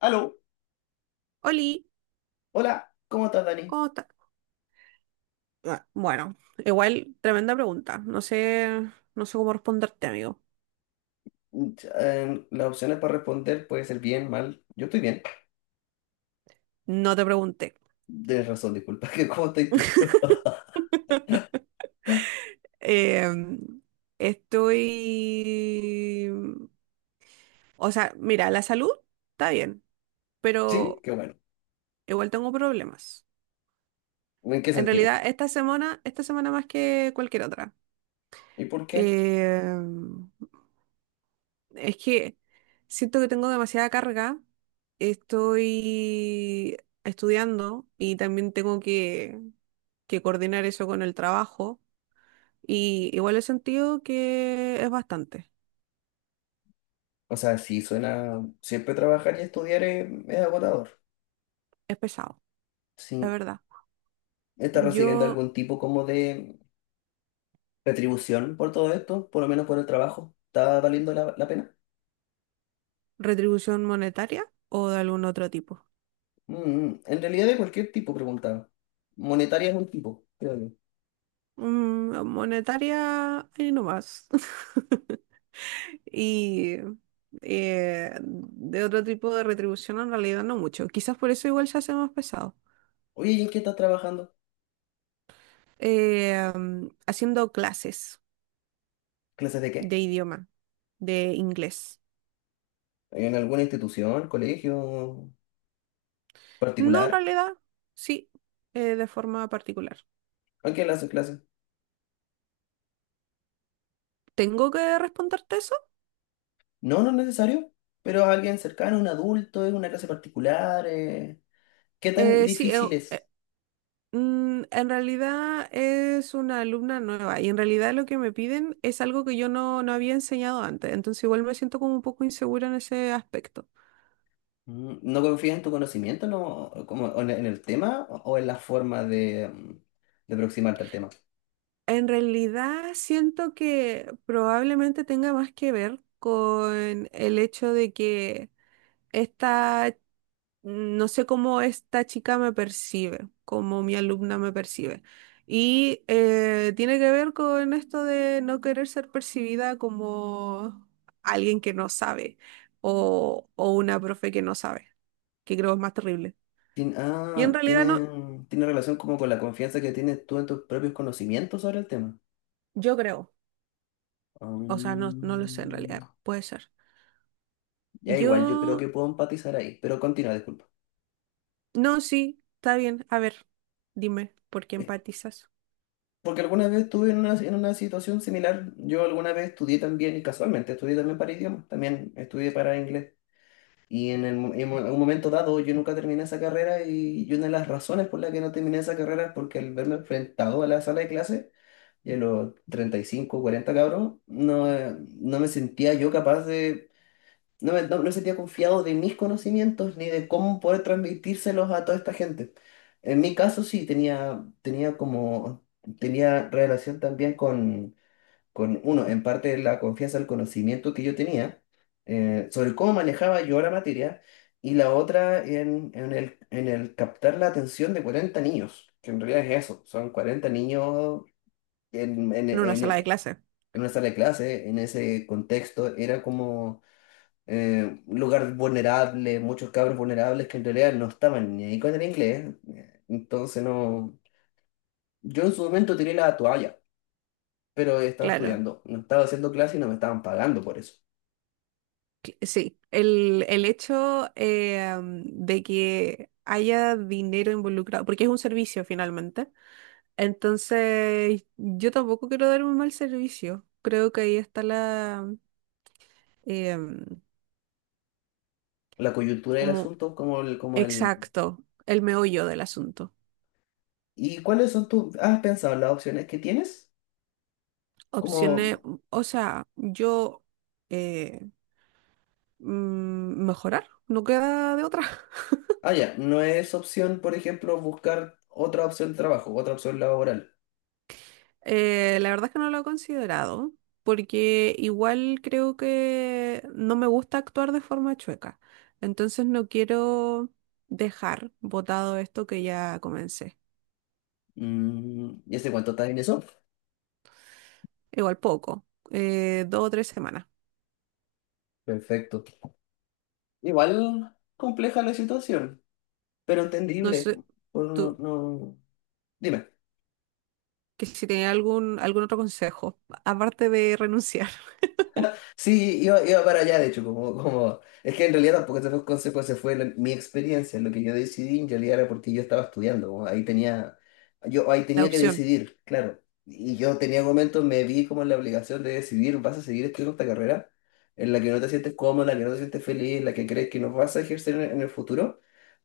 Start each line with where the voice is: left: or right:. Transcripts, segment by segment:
left: Aló,
right: Oli,
left: hola, ¿cómo estás, Dani?
right: cómo ta- bueno, igual tremenda pregunta. No sé, no sé cómo responderte, amigo.
left: Las opciones para responder puede ser bien, mal. Yo estoy bien.
right: No te pregunté.
left: Tienes razón, disculpa. ¿Qué, cómo estás tú?
right: Em, estoy... O sea, mira, la salud está bien,
left: Sí,
right: pero
left: qué bueno.
right: igual tengo problemas.
left: ¿En qué
right: En
left: sentido?
right: realidad, esta semana más que cualquier otra.
left: ¿Y por qué?
right: Em, Es que siento que tengo demasiada carga. Estoy estudiando y también tengo que coordinar eso con el trabajo. Y igual he sentido que es bastante,
left: O sea, sí, suena... Siempre trabajar y estudiar es agotador.
right: es pesado, es
left: Sí.
right: verdad.
left: ¿Estás recibiendo
right: Yo,
left: algún tipo como de retribución por todo esto? Por lo menos por el trabajo. ¿Está valiendo la pena?
right: retribución monetaria o de algún otro tipo.
left: Mm, mm. En realidad de cualquier tipo, preguntaba. Monetaria es un tipo, creo yo.
right: Mm, monetaria, ahí nomás. Y de otro tipo de retribución en realidad no mucho. Quizás por eso igual se hace más pesado.
left: Oye, ¿y en qué estás trabajando?
right: Haciendo clases
left: ¿Clases de qué?
right: de idioma, de inglés.
left: ¿En alguna institución, colegio
right: No, en
left: particular?
right: realidad, sí, de forma particular.
left: ¿A quién le hacen clases?
right: ¿Tengo que responderte eso?
left: No, no es necesario, pero a alguien cercano, un adulto, es una clase particular. ¿Qué tan
right: Sí,
left: difícil
right: eh,
left: es?
right: en realidad es una alumna nueva y en realidad lo que me piden es algo que yo no había enseñado antes, entonces igual me siento como un poco insegura en ese aspecto.
left: ¿No confías en tu conocimiento, no, como o en el tema o en la forma de, de aproximarte al tema?
right: En realidad siento que probablemente tenga más que ver con el hecho de que esta no sé cómo esta chica me percibe, cómo mi alumna me percibe. Y tiene que ver con esto de no querer ser percibida como alguien que no sabe o una profe que no sabe, que creo es más terrible.
left: Tien-
right: Y en
left: ah,
right: realidad no,
left: tiene, tiene relación como con la confianza que tienes tú en tus propios conocimientos sobre el tema.
right: yo creo, o sea, no, no lo sé en
left: Mm,
right: realidad, puede ser.
left: ya igual, yo creo que
right: Yo,
left: puedo empatizar ahí, pero continúa, disculpa.
right: no, sí, está bien. A ver, dime, ¿por qué empatizas?
left: Porque alguna vez estuve en una situación similar. Yo alguna vez estudié también, y casualmente estudié también para idiomas, también estudié para inglés. Y en, el mo- en mo- un momento dado yo nunca terminé esa carrera y, una de las razones por la que no terminé esa carrera es porque al verme enfrentado a la sala de clase, y a los 35 40 cabros, no, no me sentía yo capaz de, no me, no, no sentía confiado de mis conocimientos ni de cómo poder transmitírselos a toda esta gente. En mi caso sí, tenía como, tenía relación también con uno, en parte la confianza, el conocimiento que yo tenía sobre cómo manejaba yo la materia y la otra en, en el captar la atención de 40 niños, que en realidad es eso, son 40 niños en, en,
right: En una
left: en
right: sala de clase,
left: en una sala de clase, en ese contexto, era como un lugar vulnerable, muchos cabros vulnerables que en realidad no estaban ni ahí con el inglés. Entonces no... Yo en su momento tiré la toalla, pero estaba
right: claro.
left: estudiando, no estaba haciendo clase y no me estaban pagando por eso.
right: Sí, el hecho de que haya dinero involucrado, porque es un servicio finalmente, entonces yo tampoco quiero dar un mal servicio. Creo que ahí está la, am,
left: La coyuntura del
right: como
left: asunto, como el...
right: exacto, el meollo del asunto.
left: ¿Y cuáles son tus... ¿Has pensado en las opciones que tienes? Como,
right: Opciones, o sea, eh, mejorar, no queda de otra.
left: ya, no es opción, por ejemplo, buscar otra opción de trabajo, otra opción laboral.
right: La verdad es que no lo he considerado, porque igual creo que no me gusta actuar de forma chueca. Entonces no quiero dejar botado esto que ya comencé.
left: ¿Y ese cuánto está en eso?
right: Igual poco, dos o tres semanas.
left: Perfecto. Igual compleja la situación, pero
right: No
left: entendible.
right: sé,
left: Uno no,
right: tú,
left: no- Dime.
right: que si tenía algún otro consejo, aparte de renunciar.
left: Sí, iba para allá, de hecho, como, Es que en realidad tampoco esa fue consecuencia, fue la- mi experiencia. Lo que yo decidí en realidad era porque yo estaba estudiando. Como ahí tenía... Yo ahí
right: La
left: tenía que
right: opción.
left: decidir, claro. Y yo tenía momentos, me vi como en la obligación de decidir, ¿vas a seguir estudiando esta carrera? En la que no te sientes cómodo, en la que no te sientes feliz, en la que crees que no vas a ejercer en el futuro.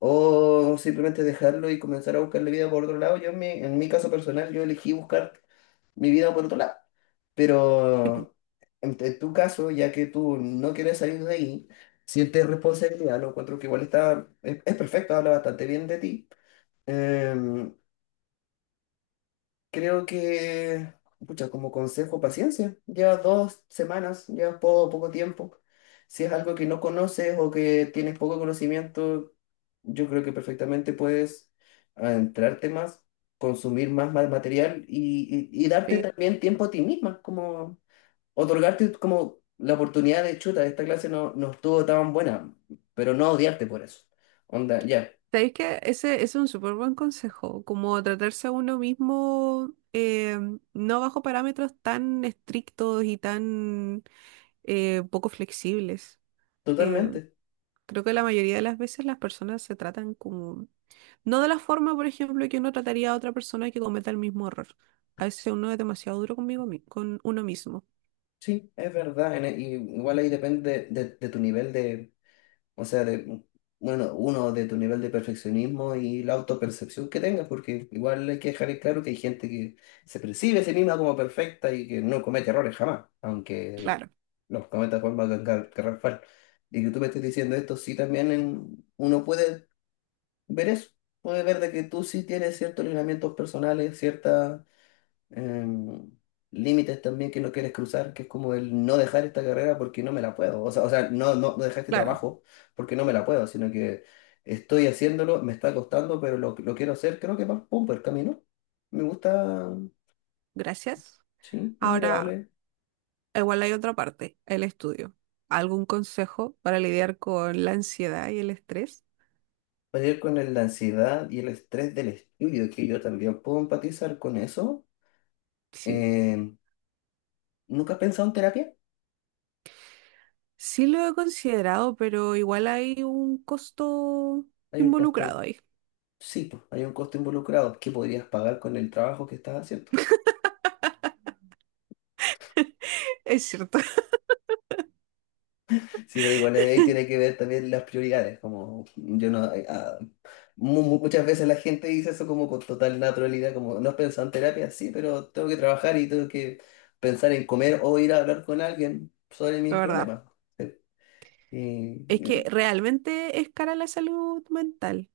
left: O simplemente dejarlo y comenzar a buscarle vida por otro lado. Yo en mi caso personal, yo elegí buscar mi vida por otro lado.
right: Tipo,
left: Pero en, tu caso, ya que tú no quieres salir de ahí, sientes responsabilidad, lo encuentro que igual está, es perfecto, habla bastante bien de ti. Em, Creo que, pucha, como consejo, paciencia. Llevas 2 semanas, llevas poco, poco tiempo. Si es algo que no conoces o que tienes poco conocimiento, yo creo que perfectamente puedes adentrarte más, consumir más, más material y darte
right: sí,
left: también tiempo a ti misma, como otorgarte como la oportunidad de chuta, esta clase no, no estuvo tan buena, pero no odiarte por eso. Onda, ya,
right: ¿sabéis que ese es un súper buen consejo? Como tratarse a uno mismo, no bajo parámetros tan estrictos y tan poco flexibles. Eh,
left: totalmente.
right: Creo que la mayoría de las veces las personas se tratan como... No de la forma, por ejemplo, que uno trataría a otra persona que cometa el mismo error. A veces uno es demasiado duro conmigo, con uno mismo.
left: Sí, es verdad. En e- y Igual ahí depende de tu nivel de, o sea, de, bueno, uno, de tu nivel de perfeccionismo y la autopercepción que tengas, porque igual hay que dejar en claro que hay gente que se percibe a sí misma como perfecta y que no comete errores jamás, aunque
right: Claro,
left: los cometa de forma garrafal. Y que tú me estés diciendo esto, sí, también uno puede ver eso, puede ver de que tú sí tienes ciertos lineamientos personales, ciertas em, límites también que no quieres cruzar, que es como el no dejar esta carrera porque no me la puedo. O sea, no, no, no dejar este
right: claro.
left: trabajo porque no me la puedo, sino que estoy haciéndolo, me está costando, pero lo quiero hacer. Creo que va, pum, por el camino. Me gusta,
right: Gracias.
left: sí, es
right: Ahora,
left: agradable.
right: igual hay otra parte, el estudio. ¿Algún consejo para lidiar con la ansiedad y el estrés?
left: Pelear con la ansiedad y el estrés del estudio, que yo también puedo empatizar con eso.
right: Sí,
left: Em, ¿nunca has pensado en terapia?
right: sí lo he considerado, pero igual hay un costo
left: Hay un
right: involucrado
left: costo,
right: ahí.
left: sí, pues, hay un costo involucrado que podrías pagar con el trabajo que estás haciendo.
right: Es cierto,
left: Sí, pero igual ahí tiene que ver también las prioridades, como yo no... muchas veces la gente dice eso como con total naturalidad, como no has pensado en terapia, sí, pero tengo que trabajar y tengo que pensar en comer o ir a hablar con alguien sobre mis
right: la verdad.
left: problemas. Sí.
right: Es que
left: Y
right: realmente es cara la salud mental.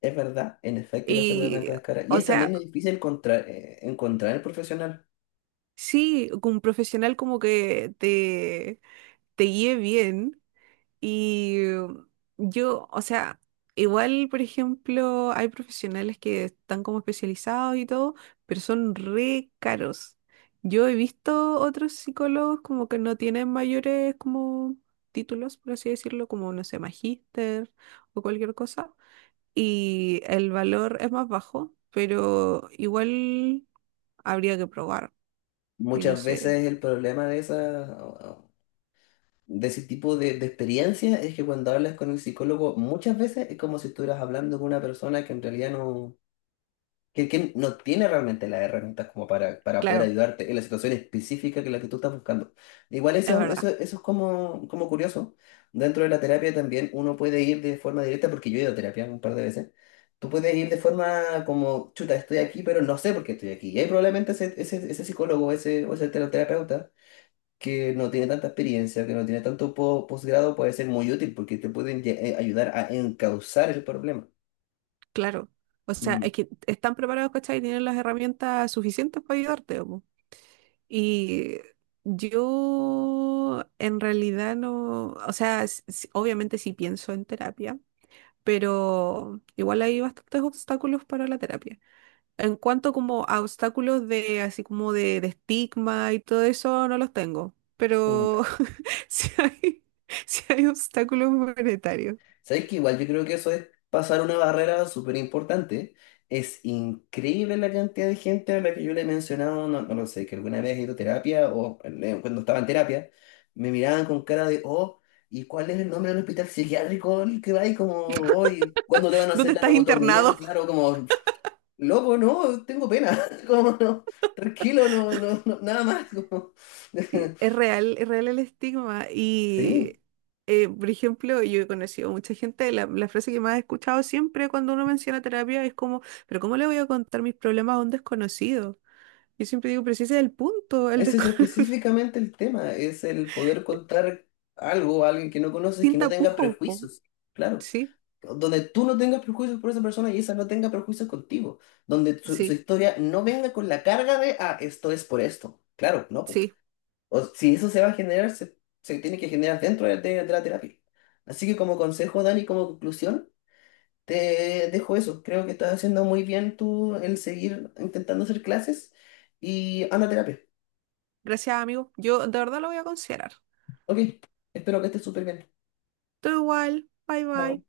left: es verdad, en efecto la salud
right: Y,
left: mental es cara. Y
right: o
left: es también
right: sea,
left: difícil encontrar, encontrar el profesional.
right: sí, que un profesional como que te guíe bien. Y yo, o sea, igual, por ejemplo, hay profesionales que están como especializados y todo, pero son re caros. Yo he visto otros psicólogos como que no tienen mayores como títulos, por así decirlo, como, no sé, magíster o cualquier cosa, y el valor es más bajo, pero igual habría que probar, y no
left: Muchas
right: sé,
left: veces el problema de esas de ese tipo de, experiencias es que cuando hablas con el psicólogo, muchas veces es como si estuvieras hablando con una persona que en realidad no, que no tiene realmente las herramientas como para poder
right: claro,
left: ayudarte en la situación específica que la que tú estás buscando. Igual
right: es
left: eso, eso,
right: verdad.
left: eso es como, curioso. Dentro de la terapia también uno puede ir de forma directa, porque yo he ido a terapia un par de veces. Tú puedes ir de forma como, chuta, estoy aquí, pero no sé por qué estoy aquí. Y ahí probablemente ese psicólogo ese, o ese terapeuta que no tiene tanta experiencia, que no tiene tanto posgrado, puede ser muy útil porque te pueden ayudar a encauzar el problema.
right: Claro, o sea,
left: Mm,
right: es que están preparados, ¿cachai? Y tienen las herramientas suficientes para ayudarte, po. Y yo en realidad no, o sea, obviamente sí pienso en terapia, pero igual hay bastantes obstáculos para la terapia. En cuanto como a obstáculos de así como de estigma y todo eso, no los tengo, pero
left: mm.
right: si hay, si hay obstáculos monetarios.
left: ¿Sabes qué? Igual yo creo que eso es pasar una barrera súper importante. Es increíble la cantidad de gente a la que yo le he mencionado, no, no lo sé, que alguna vez he ido a terapia o cuando estaba en terapia, me miraban con cara de, oh, ¿y cuál es el nombre del hospital psiquiátrico al que va? Y como, hoy, ¿cuándo te van a hacer
right: ¿Dónde
left: la
right: estás
left: lobotomía?
right: internado?
left: Claro, como loco, no, tengo pena. Como no, tranquilo, no, no, no, nada más.
right: Sí, es real el estigma.
left: Sí,
right: Y, por ejemplo, yo he conocido mucha gente, la frase que más he escuchado siempre cuando uno menciona terapia es como, pero ¿cómo le voy a contar mis problemas a un desconocido? Yo siempre digo, pero si ese es el punto, el
left: ese es
right: desconocido,
left: específicamente el tema, es el poder contar algo a alguien que no conoces
right: sin
left: que no tenga
right: tapujos, po".
left: prejuicios. Claro,
right: Sí,
left: donde tú no tengas prejuicios por esa persona y esa no tenga prejuicios contigo, donde su
right: sí,
left: historia no venga con la carga de, ah, esto es por esto. Claro, no, pues.
right: sí.
left: O, si eso se va a generar, se tiene que generar dentro de, de la terapia. Así que como consejo, Dani, como conclusión. Te dejo eso. Creo que estás haciendo muy bien tú el seguir intentando hacer clases y anda a terapia.
right: Gracias, amigo. Yo de verdad lo voy a considerar.
left: Ok, espero que estés súper bien.
right: Todo igual. Bye,
left: Chao.
right: bye.